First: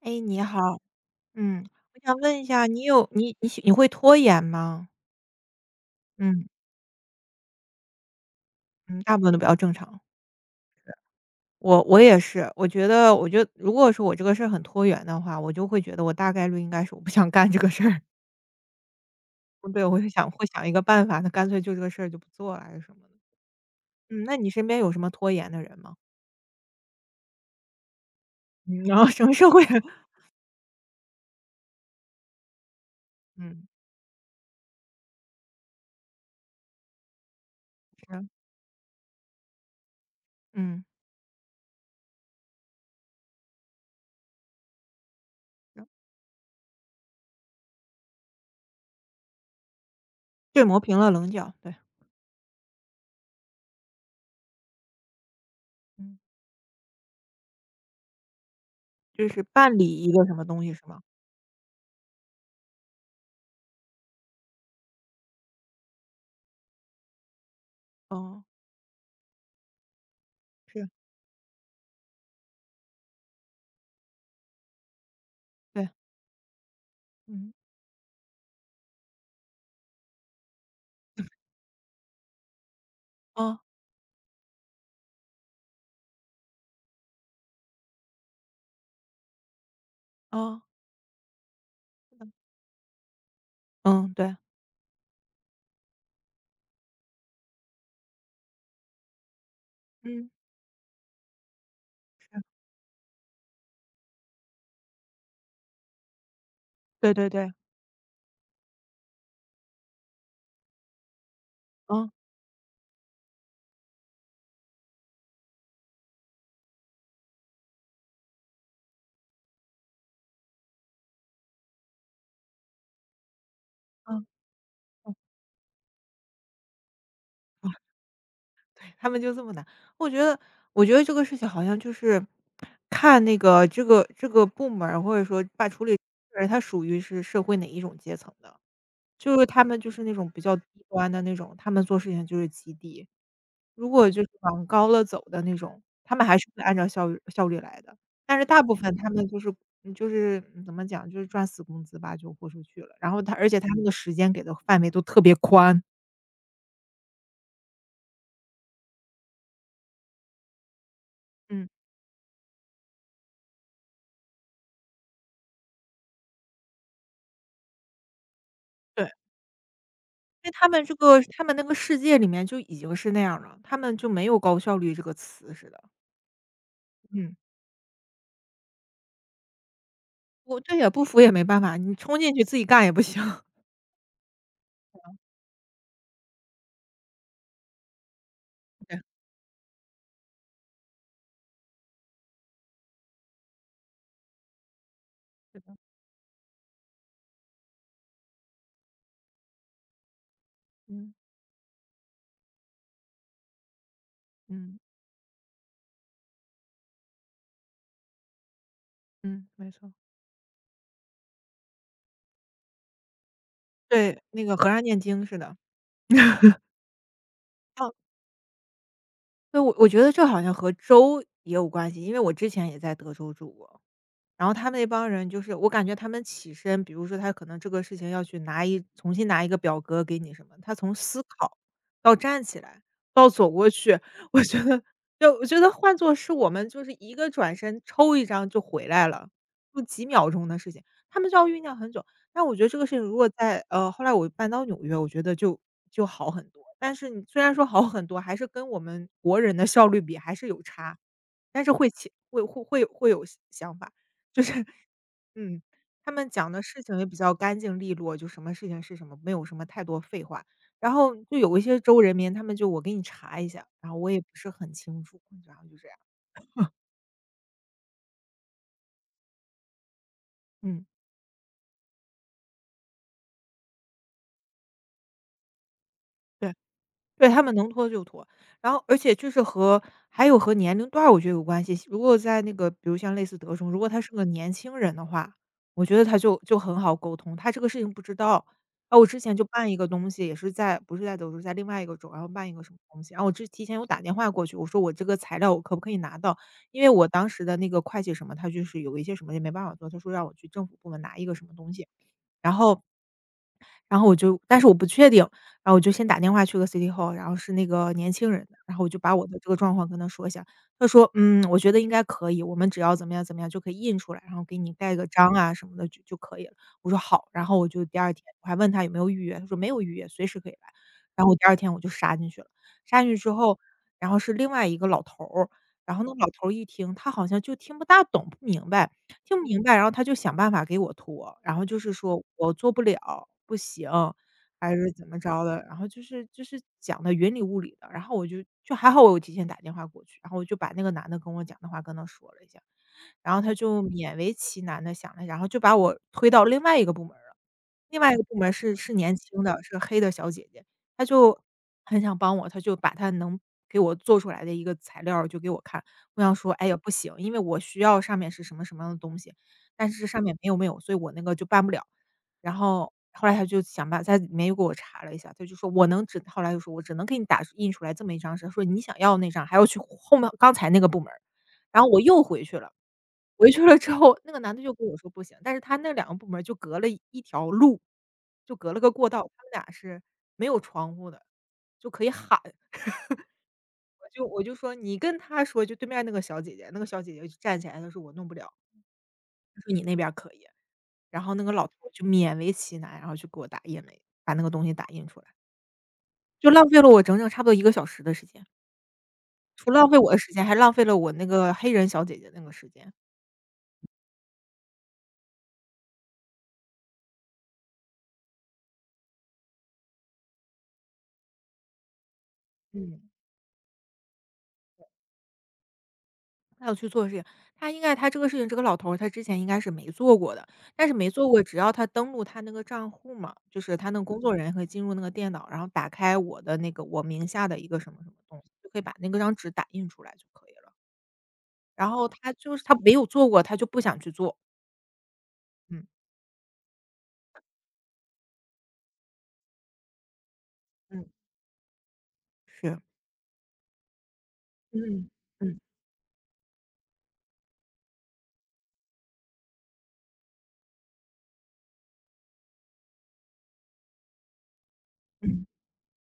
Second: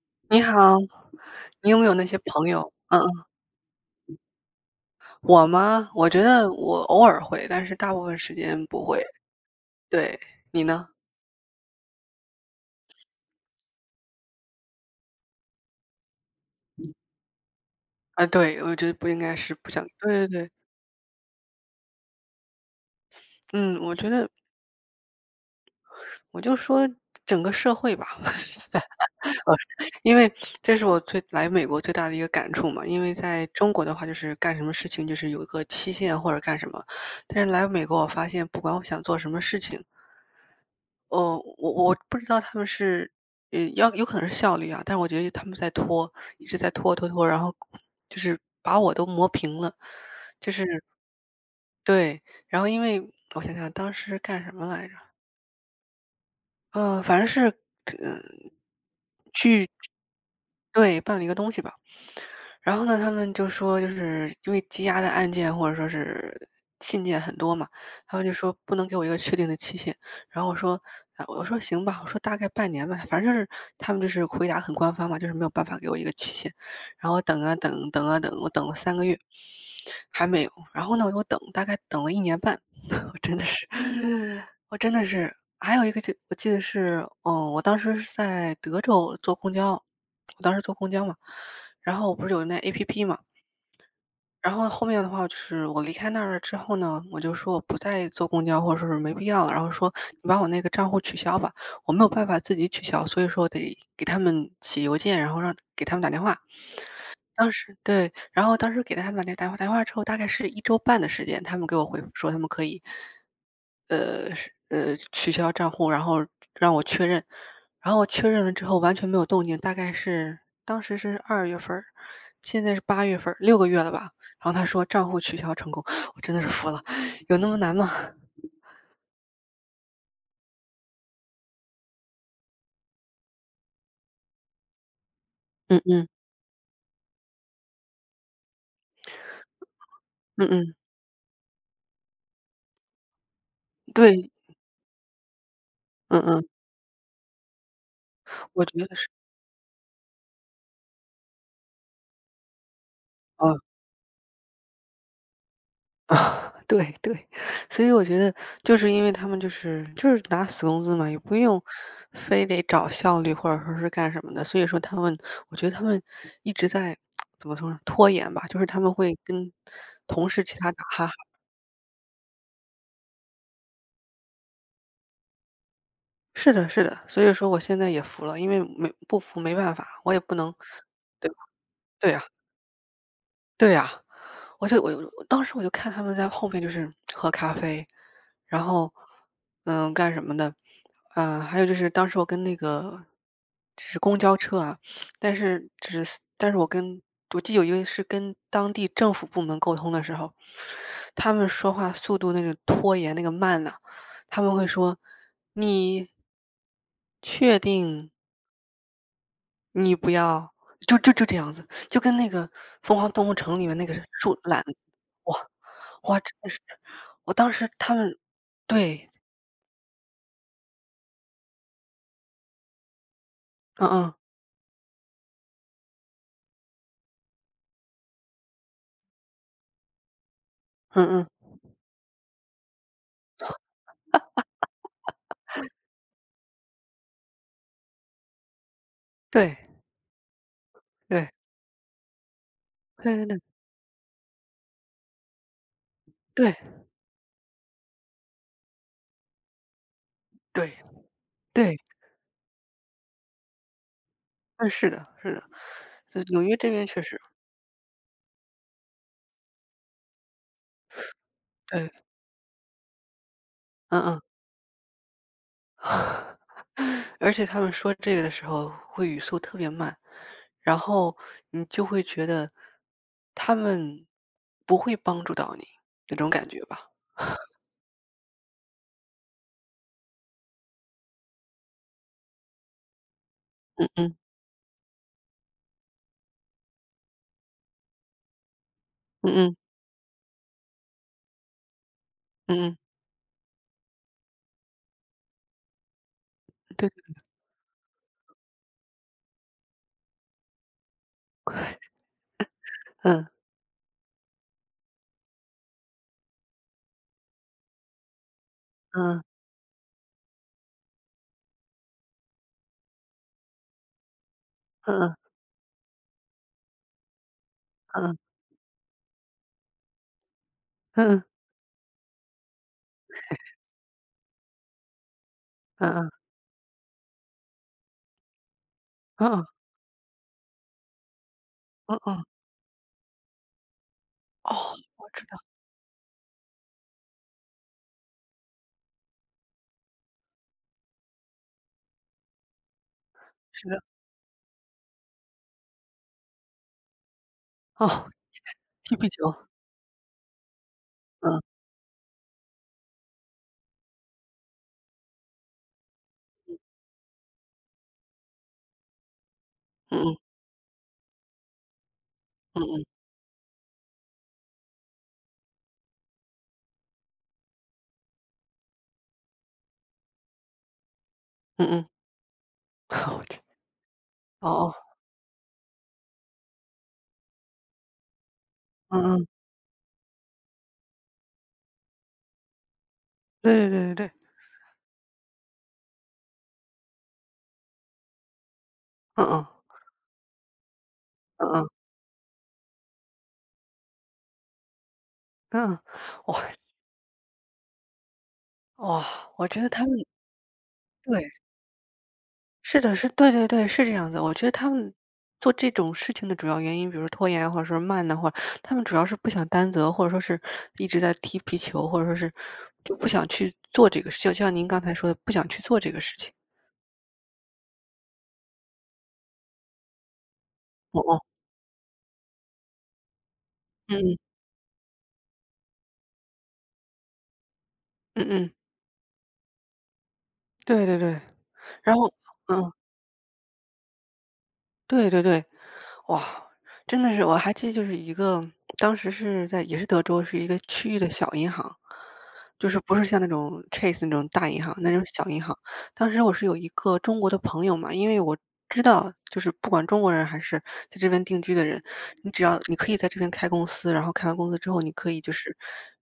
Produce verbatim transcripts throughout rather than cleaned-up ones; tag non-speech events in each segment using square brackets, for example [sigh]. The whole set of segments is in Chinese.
哎，你你好。好，嗯，你有没有我那想些问一朋下，友？你嗯有嗯。你你喜你会拖延吗？我吗？我觉嗯得我偶尔会，但是大部分时间不嗯，会。大部分都比较正常。对，你呢？我我也是，我觉得，我觉得如果说我这个事儿很拖延的话，我就会觉得我大概率应该是我不想干这个事儿。啊，对，我觉得不应该，是不 [laughs] 对，想。我就对对想会对，想一个办法，那干脆就这个事儿就不做了还是什么的。嗯，我觉嗯，得，那你身边有什么拖延的人吗？我就说整个社会吧，[laughs] [laughs] 嗯，然后什么社会？[laughs] 因为这是我最来美国最大的一个感触嘛。因为在嗯，中国的话，就是干什么事情就是有一个期限或者干什么，但是来美国我是，发现，不管我想做什么事情，嗯，哦，我我不知道他们是，呃，要有可能是效率啊，但是我觉得他们在是拖，一直在拖拖拖，然后就是把我都磨平了，就对，是磨平了棱角，对。对，然后因为我想想当时干什么来着，嗯，呃，反正是，嗯，就是办理一个什么东西是吗？对，办了一个东西吧，然后呢，他们就说就是因为积压的案件或者说是信件很多嘛，他们就哦，说不能给我一个确定的期限。然后我说，是，啊，我说行吧，我说大概半年吧，反正就是他们就是回答很官方嘛，就是没有办法给对，我一个期限。然后我等嗯，啊等，等啊等，我等了三个月，还没有。然后呢，我等大概等了一年半，[laughs] 我真的哦是，我真的是，还有一个就我记得是，嗯，我当时是在德州坐公交，我当时哦。坐公交嘛，然后我不是有那 APP 嘛。嗯，对。然后后面的话就是我离开那儿了之后呢，我就说我不再坐公交或者说是没必要了，然后说你嗯，把我那个账户取消吧，我没有办法自己取消，所以说得给他们写邮件，然后让给他们打电话，对对当对。时对，然后当时给他们打电话打电话之后，大概是一周半的时间，他们给我回复嗯说他们可以，呃，是呃，取消账户，然后让我确认。然后我确认了之后完全没有动静，大概是当时是二月份儿，现在是八月份儿，六个月了吧。嗯然后他说账嗯，户取消成功，我真的是服了，有那么难啊，吗？[laughs] 他们就这么难。我觉得我觉得这个事情好像就是看那个这个这个部门儿，或者说把嗯处理这嗯，个人，他属于是社会哪一种阶层的。就是他们就是那种比嗯较低嗯，端的那种，他们做事情就是极低。如果就是对，往高了走的那种，他嗯们还嗯，是会按照效率效率来的。但是大我部觉分得他是，们就是嗯就是嗯怎么讲，就是赚死工资吧，就豁出去了。然后他而呃且他那个时间给的范围都特别宽。啊，[laughs] 对对，所以我觉得就是因为他们就是就是拿死工资嘛，也不用嗯，非得找效率或者说是干什么的，所以说他们，我觉得他们一直在 [tsk] 怎么说呢，拖延吧，就是他们对。会跟同事因为其他他们打这哈哈。个他们那个世界里面就已经是那样了，他们就没有高效率这个词似的。是的是的，所以嗯，说我现在也服了，因为没不服没办法，我也不能我对也不服也对没办法，你对冲呀进去自己干也不行。[laughs] 对呀。我就我就当时我就看他们在后面就是喝咖啡，然后，对，嗯，干什么的，嗯，还有就是当时我跟那个就是公交车啊，但是是的。只是但是我跟我记得有一个是跟当地政府部门沟通的时候，嗯他们说话速度那个拖延那个慢呐、他们会嗯说你确定嗯，没错。你不要就就就这样子，就跟那个《疯狂动物城》里面那个对，树那个懒，和尚念经似哇，的。哇，真的是，我当时哦，他们对，对。我我觉得这好像和州也有关系，因为我之前也在德州住过。嗯嗯，然后他们那帮人，就是我感觉他们起身，比如说他可能这个事情要去拿一重新拿一个表格给你什么，他从嗯思嗯，考到站起来，到走过去。[laughs] 我觉得就我觉得换作是我们就是一个转身抽一张就回来了，对，就几秒钟的事情，他们对，就要酝酿很久。但我觉得这个事情对如对果对，在呃，后来我搬到纽约，我觉得就就好很对，多。但是你虽然说好很多，还是跟我们国人的效率比还是有对，差，但是对对会起会会会有会有想法。就是嗯，是的，是的，嗯，他就们纽讲约的这事边情确也比实，较干净利落，就什么事情是什么，没有什么太多废话。然后就有一些对，州人民，他们就"我给你查一下，然后嗯我也嗯，不是很清楚"，然后就这样，[laughs] 而且他们说这个的时候会语速特别慢，然嗯。后你就会觉得他们不会帮助到你那种感对。觉吧，对，他们能拖就拖。然后而且就是和还有和年龄段儿我觉得有关系。如果在那个比如像类似德中，如果嗯他是嗯，个年轻人的话，我觉得他就就很好沟通，他这个事情不知道。啊，我之前就嗯嗯，办一个东西，也是在不是在德州，在另外一个州，然后办一个什嗯嗯，么东西，然后我之提前有打电话过去，我说我这个材料我可不可以拿到？因为对，我当时的那个会计什么，他就是有一些什么也没办法做，他说让我去政府部门拿一个什么东西。然后嗯然后我就但是我不确定，然后我就先打电话去个 City Hall,然后是那个年轻人的，然后我就把嗯我的这个状况跟他说一下。他说："嗯，我觉得应该可以，我们只要怎么样怎么样就可以印出来，然后给你盖个嗯章啊什么的就就可以了。"我说："好。"然后我就第嗯二嗯天我还问他有没有预约，他说："没有预约，随时可以来。"嗯嗯然嗯后我第二天我就杀进去了。杀进去之后，然后是另外一个老头儿，然后那嗯个老头儿一听，他好像就听不大懂、不明白，嗯听不嗯，明白，然后他就想办法给我拖，然后就是说嗯。我做不了，不行，哦，还是怎我么知道。着的，然后就是就是讲的云里雾里的，然后我就就还好我有提前打电话过去，然后我就把那个男的跟我讲的话跟他说了一下。然后他是的，就勉为其难的想了想，然后就把我推到另外一个部门儿了。另哦，外一个部门是是踢皮年轻球，的，是个黑的小姐姐，她就嗯，很想帮我，她就把她能给我做出来的一个材料儿就给我看。我想说："哎呀，不行，因为我需要上面是什么什么样的东西，但嗯是嗯，上面没有没有，所以我那个就办不了。"然嗯嗯，后后来他就想办在里面又给我查了一下，他就说："我能只"，后来就说："我只能给你打印出来这么一张纸。"说："你想要那张，还要去后面刚才那个部门儿。"嗯然后嗯，我又回去了。[laughs] 我天，回去了之后，那个哦男的就哦，跟我说不行，但是他那两个部门就隔了一一条路，就隔了个过嗯道，嗯，他们俩是没有窗户的，就可以喊。对对对对我对，就我就说："你跟他说，就对面那个小姐姐。"那个小姐姐就站起来，她说："我弄不了。"嗯嗯，她说："你那边儿可以。"然后那嗯个老嗯，头就勉为其难，然后就给我打印了，把那个东西打印出来，嗯，哇。就浪费了我整整差不多一个小时的时间。哇，我觉得除他浪们费我的时间，还浪费了我那对，个黑人小姐姐那个时是间。的，是，对对对，是这样子，我觉得他们做这种事情的主要原因，比如说拖延啊或者说慢的话，他们主要是不想担责，或者说是一直在踢皮球，或者说是就嗯。不想去做这个事情，就像您刚才说的，不想去做这个事情。他要去做的事情，他应该他这个事情，这个老头儿他之前应该是没做过的。但是哦没哦，做过，只要他登录他那个账户嘛，就是他那嗯个嗯工作人员可以进入那个电脑，然后打开我的那个我名下的一个什么什么嗯东西，嗯，就可以把那个张纸打印出来就可以了。对对对，然然后后他就是嗯，他没有做过，他就不想去做。对对对，嗯哇，真的是，我还记得就是一个当时是在也是德州，是一个区域嗯，的小银行，就是是，不是像那种 Chase 那种大银行，那种嗯小银行。嗯当时我是有一个中国的朋友嘛，因为我知道，就是不管中国人还是在这边定居的人，你只要你可以在这边开公司，然后开完公司之后，你可以就嗯是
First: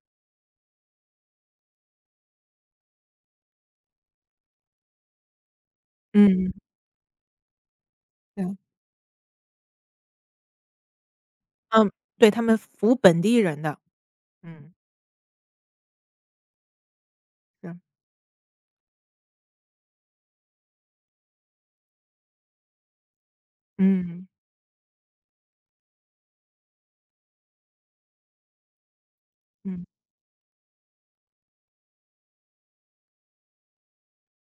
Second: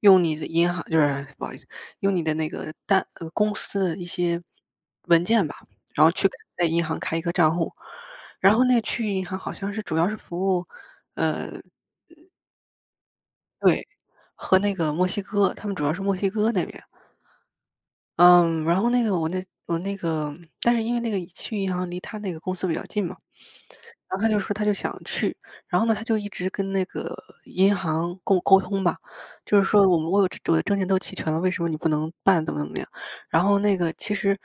用你的银行，就是不好意思，用你的那个单呃公司的一些文件吧，然后去嗯，在银行开一个账户。对，然后那个区域银行好像是主要是服务，呃，嗯，对他们服务本地人的，对，和嗯，那个墨西哥，他们主要是墨西哥那边。是，嗯，然后那个我那我那个但是因为那个去银行离他那个公司比较近嘛，然后嗯他就说他就想去，然后呢，他就一直跟那个银行沟沟通吧，就是嗯，说我们我有这我的证件都齐全了，为什么你不能办，怎么怎么样？然后那个其实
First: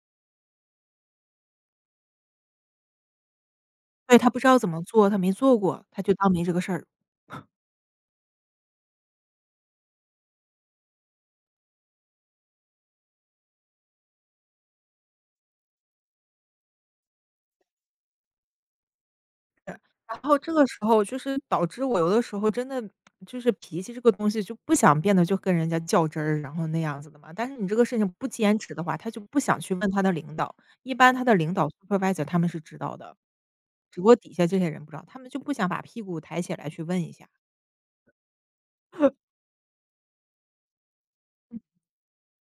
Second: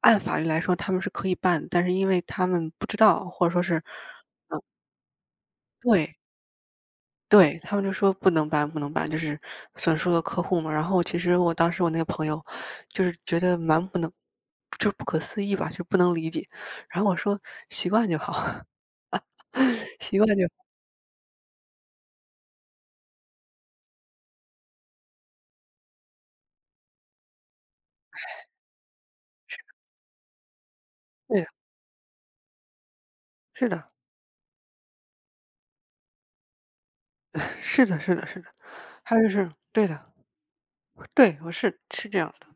按法律来说他们是可以办，但是因为他们不知道，或者说是对他不知道怎么做，他没做过，他就对，当没这个事儿。对，他们就说不能搬，不能搬，就是损失了客户嘛。然后其实我当时我那个朋友，就是觉得蛮不能，就是不可思议吧，就不能理解。然后我说习惯就好，[laughs] 习然惯后就这好。个时候就是导致我有的时候真的就是脾气这个东西就不想变得就跟人家较真儿，然后那样子的嘛。但是你这个事情不坚持的话，他就不想去问他的领导，一般他的对的，领导 supervisor 他们是知道的，是的，只不过底下这些人不知道，他们就不想把屁股抬起来去问一下。[laughs] 是的，是的，是的。还有就是对的，对，我是是这样的，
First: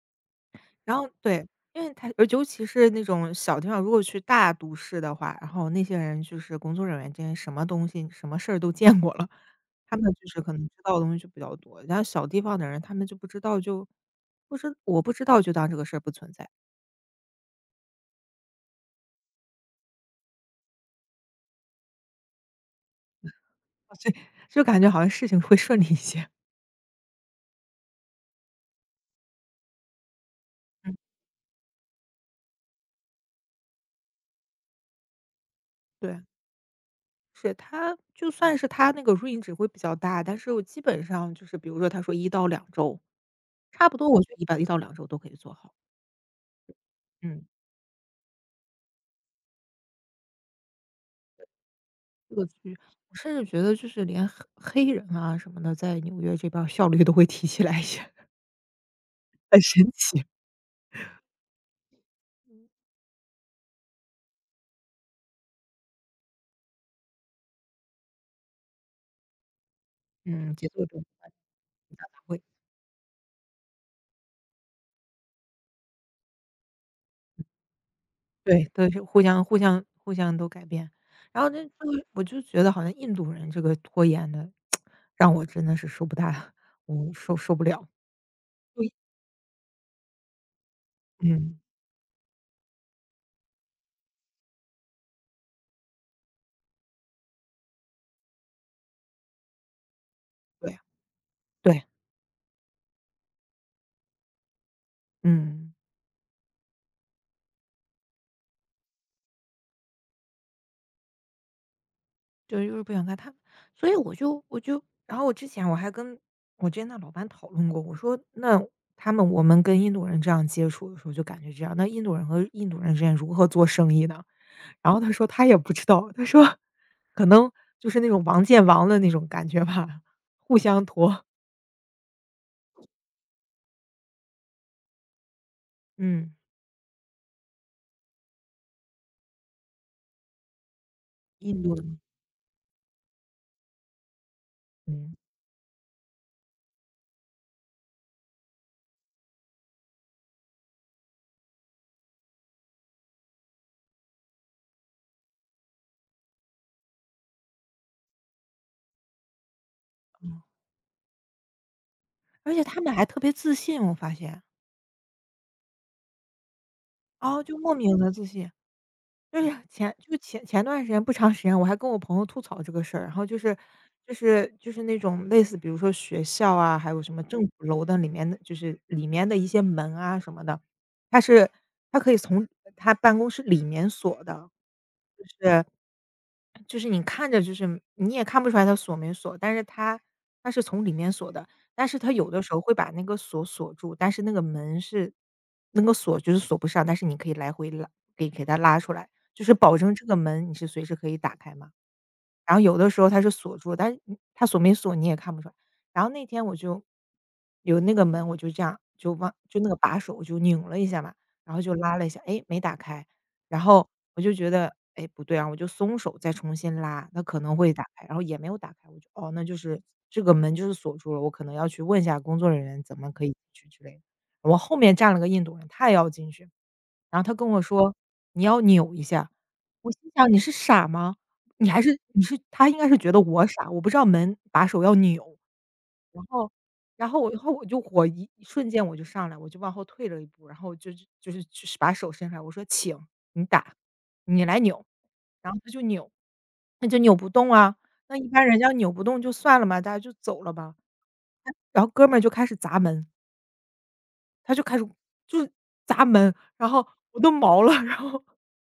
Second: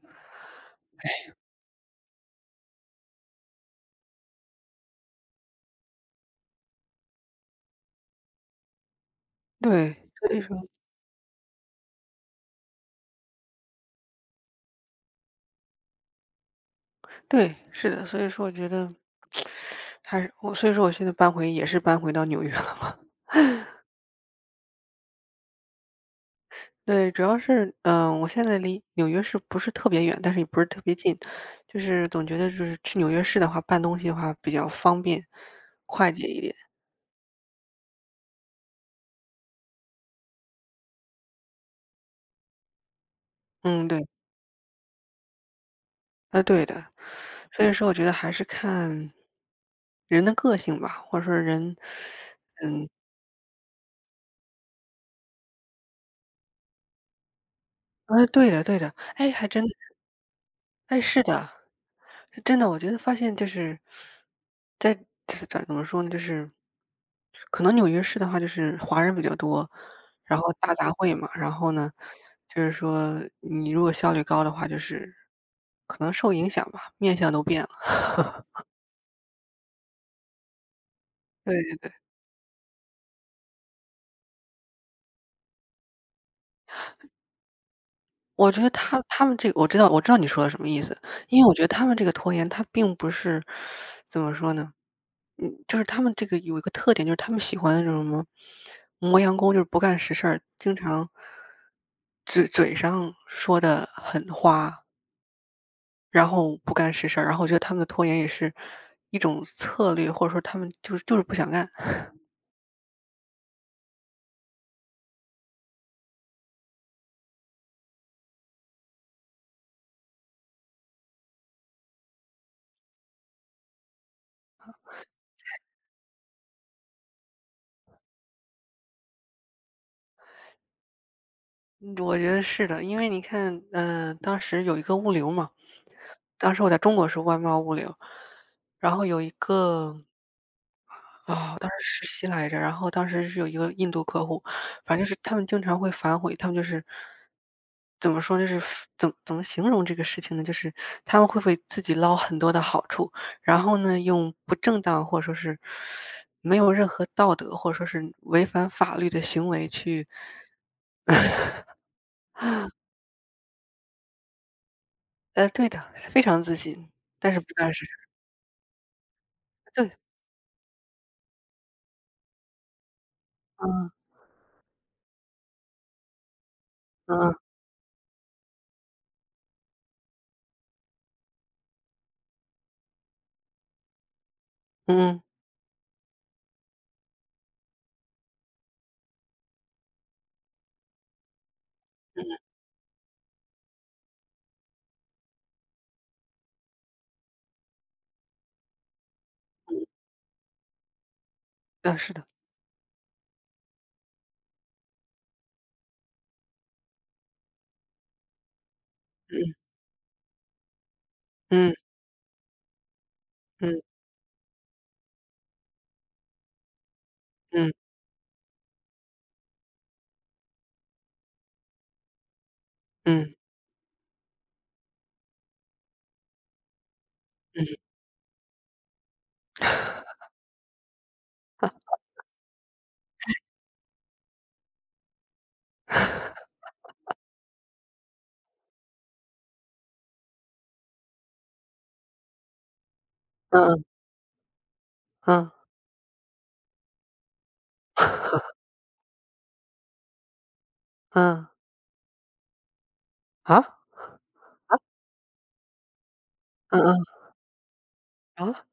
然后对，因为他，尤其是那种小地方，如果去大都市的话，然后那些人就是工作人员之间，什么东西、什么事儿都见过了，对，他们就所是以可说能知道的东西就比较多。然后小地方的人，他们就不知道，就不知我不知道就当这个事儿不存在。对，是的，所以说我觉得还是我，所以说我现在搬回也是搬回到纽约了嘛。[laughs] 所以就感觉好像事情会顺利一些。[laughs] 对，主要是，嗯、我现在离纽约市不是特别远，但是也不是特嗯，别近，就是总觉得就是去纽约市的话，办东西的话比较方便、快对。捷一点。是他就算是他那个 range 会比较大，但是我基本上就是比如说他说一到两周，差嗯，不对，多我觉得一般一到两周都可以做好，呃，对的。嗯。所以说，我觉得还是看人的个性吧，或者说人，这个区，我甚至觉得就是连黑黑人啊什么的，在纽约这边儿效率都会提起来一些。呃，[laughs] 对的，对的，哎，还很真的，神奇。哎，是的，真的，我觉得发现就是在就是咋怎么说呢，就是可能纽约市的话，就是华人比较多，然后嗯，节大奏杂中烩嘛，然后呢，会就是说你如果效率高的话，就是可能受影响吧，面相都变了。对对，是互相互相互相都改变。然后这这对，个我就觉得好像印度人这个拖延的，让我真的是受不大我受受不了。我觉得对，他他们这个我知道，我知道你说的什么意思。因为我嗯，觉得他们这个拖延，他并不是怎么说呢？嗯，就是他们这个有一个特点，就是他们喜欢那种什么磨洋工，就是不干实事儿，经对，常对，嘴嘴上说的很花，嗯。然后不干实事儿，然后我觉得他们的拖延也是一种策略，或者说他们就是就是不想干。就就是不想带他们，所以我就我就然后我之前我还跟我之前的老板讨论过，我说那他们我们跟印度人这样接触的时候就感觉这样，那印度人和印度人之间如何做生意呢？然后他说他也不知道，他说可能就是那种王见王的那种感觉吧，互相拖，[laughs] 我觉得是的，因为你看，嗯，当时有一个物流嘛，嗯，当时我在中国是外贸物流，然后有一个啊，我印当度时的，实习来着，然后当时是有一个印度客户，反正就嗯，是他们经常会反悔，他们就是怎么说，就是怎么怎么形容这个事情呢？就是他们会不会自己捞很多的好处，然后呢，用不正当或者说是没有任何道德或者说是违反法律的行为去，而且他们还特别自信，我发现，呃，对的，非常自信，但是哦，不就莫干实事。名的自信。就是对，前就前前段时间不长时间，我还跟我朋友吐槽这个事儿，然后就是嗯就是就是那种类似比如说学校啊，还有什么政嗯府楼的里面的就是里面的一些门啊什么的，它是它可以从他办公室里面锁的，嗯就是就是你看着就是你也看不出来它锁没锁，但是它它是从里面锁的，但是它嗯，有的时候会把那个锁锁住，但是那个门是那个锁就是锁不上，但是你可以来回拉，给给它拉出来，就是保证这个门你是随时可以打开嘛。嗯是的，然后有的时候它是锁住，但是你它锁没锁你也看不出来。然后那天我就有那个门，我就这样就往就嗯那个把手我就拧了一下嘛，然后就嗯。拉了一下，哎，没打开。然嗯后我就觉得，哎，不对啊，我就松手再重新拉，那可能会嗯打开，然后也没有打开，我就哦，那就是这个门就是锁住了，我可能要去问一下工作人员怎么可以嗯进去之类的。我后面站了个印度人，他也要进去，然后他跟我嗯，嗯说："你要扭一下。"我心想："你是傻吗？你还是你是"他应该是觉得我傻，我不知道门把手要扭。然后我然后我就火一一瞬间我就上来，我就往后退了一步，然后就是就是就是把手伸出来，我说："请你嗯打，嗯，你来扭。"啊？然后他就扭，那就扭不动啊。那一般人家扭不动就算了嘛，大家就走了吧。嗯然后哥们儿就开始砸门，他就开始就是砸门，然后嗯，我都毛了，[laughs] 然后啊？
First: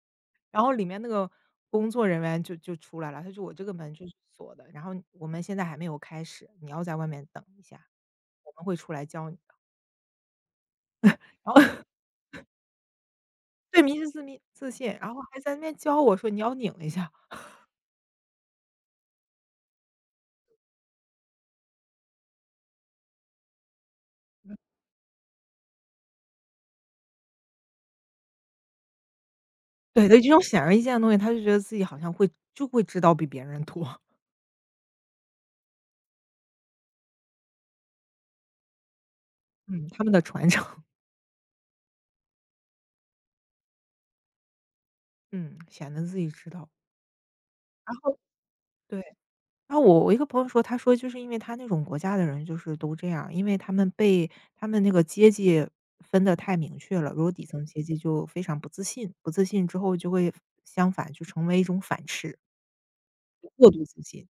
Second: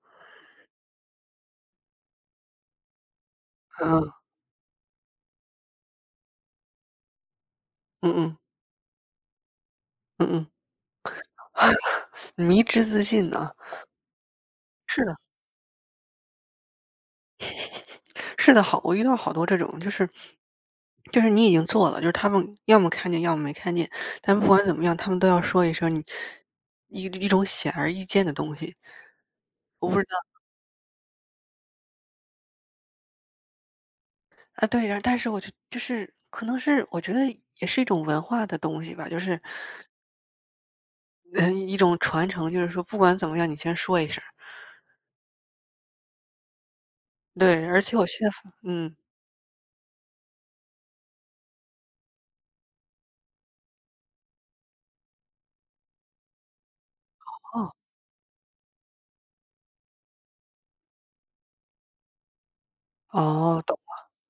然后里面那个工作人员就就出来了，他说："我这个门就是锁的，然后我们现在还没有开始，你要在外面等一嗯嗯，下，嗯嗯，我们会出来教你的。[laughs]” 嗯嗯，然后迷之自信呢？对，迷失自密自信，是然的，后还在那边教我说："你要拧一下。"是的，好，我遇到好多这种，就是就是你已经做了，就是他们要么看见，要么没看见，但不管怎么样，他们都要说一声你一一种显而易见的东西，我不知对，道。对这种显而易见的东西，他就觉得自己好像会就会知道比别人多。[laughs] 啊，对，然后但是我就就是可能是我觉得也是一种文化的东西吧，就是 嗯，他们的传承，[laughs]，嗯，一种传承，就是说不管怎么样，你先说一声。嗯，显得自己知道。对，而然且我后现在发嗯，对，然后我我一个朋友说，他说就是因为他那种国家的人就是都这样，因为他们被他们那个阶级分得太明确了，如果底层哦，阶级就非常不自信，不自信之后就会相反就成为一种反斥，哦，过懂，度自信，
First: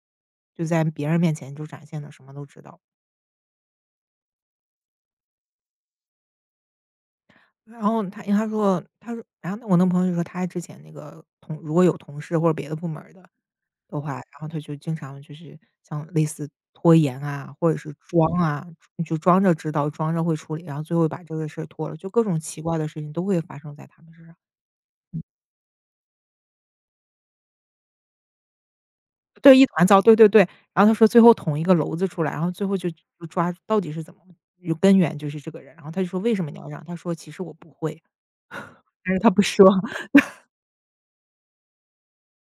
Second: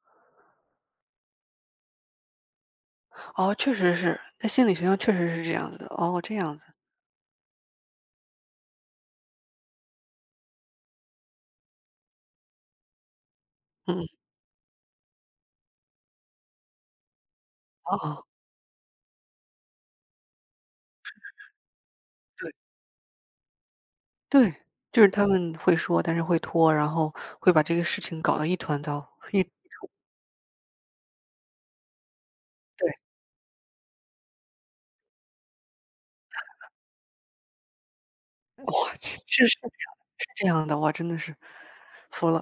就在别人面前就展现的什么都知道。哦，确实是，在心理学上确实是这样子的，哦，这样子，然后他因为他说他说然后我那朋友就说他之前那个同如果有同事或者别的部门儿的的嗯，话，然后他就经常就是像类似拖延啊，或者是哦，装啊，就装着知道，装着会处理，然后最后把这个事儿拖了，就各种对，奇怪的事情都会发生在他们身上。对，就是他们会说，但是会拖，然后会把这个事情搞得一团糟，一对，一团糟，对对对。然后他说最后捅一个篓子出来，然后最后就对，就抓到底是怎么有根源就是这个人，然后他就说为什么你要让？他说其实我不会，哇，但是他不是是这说。样的，是这样的，哇，真的是服了。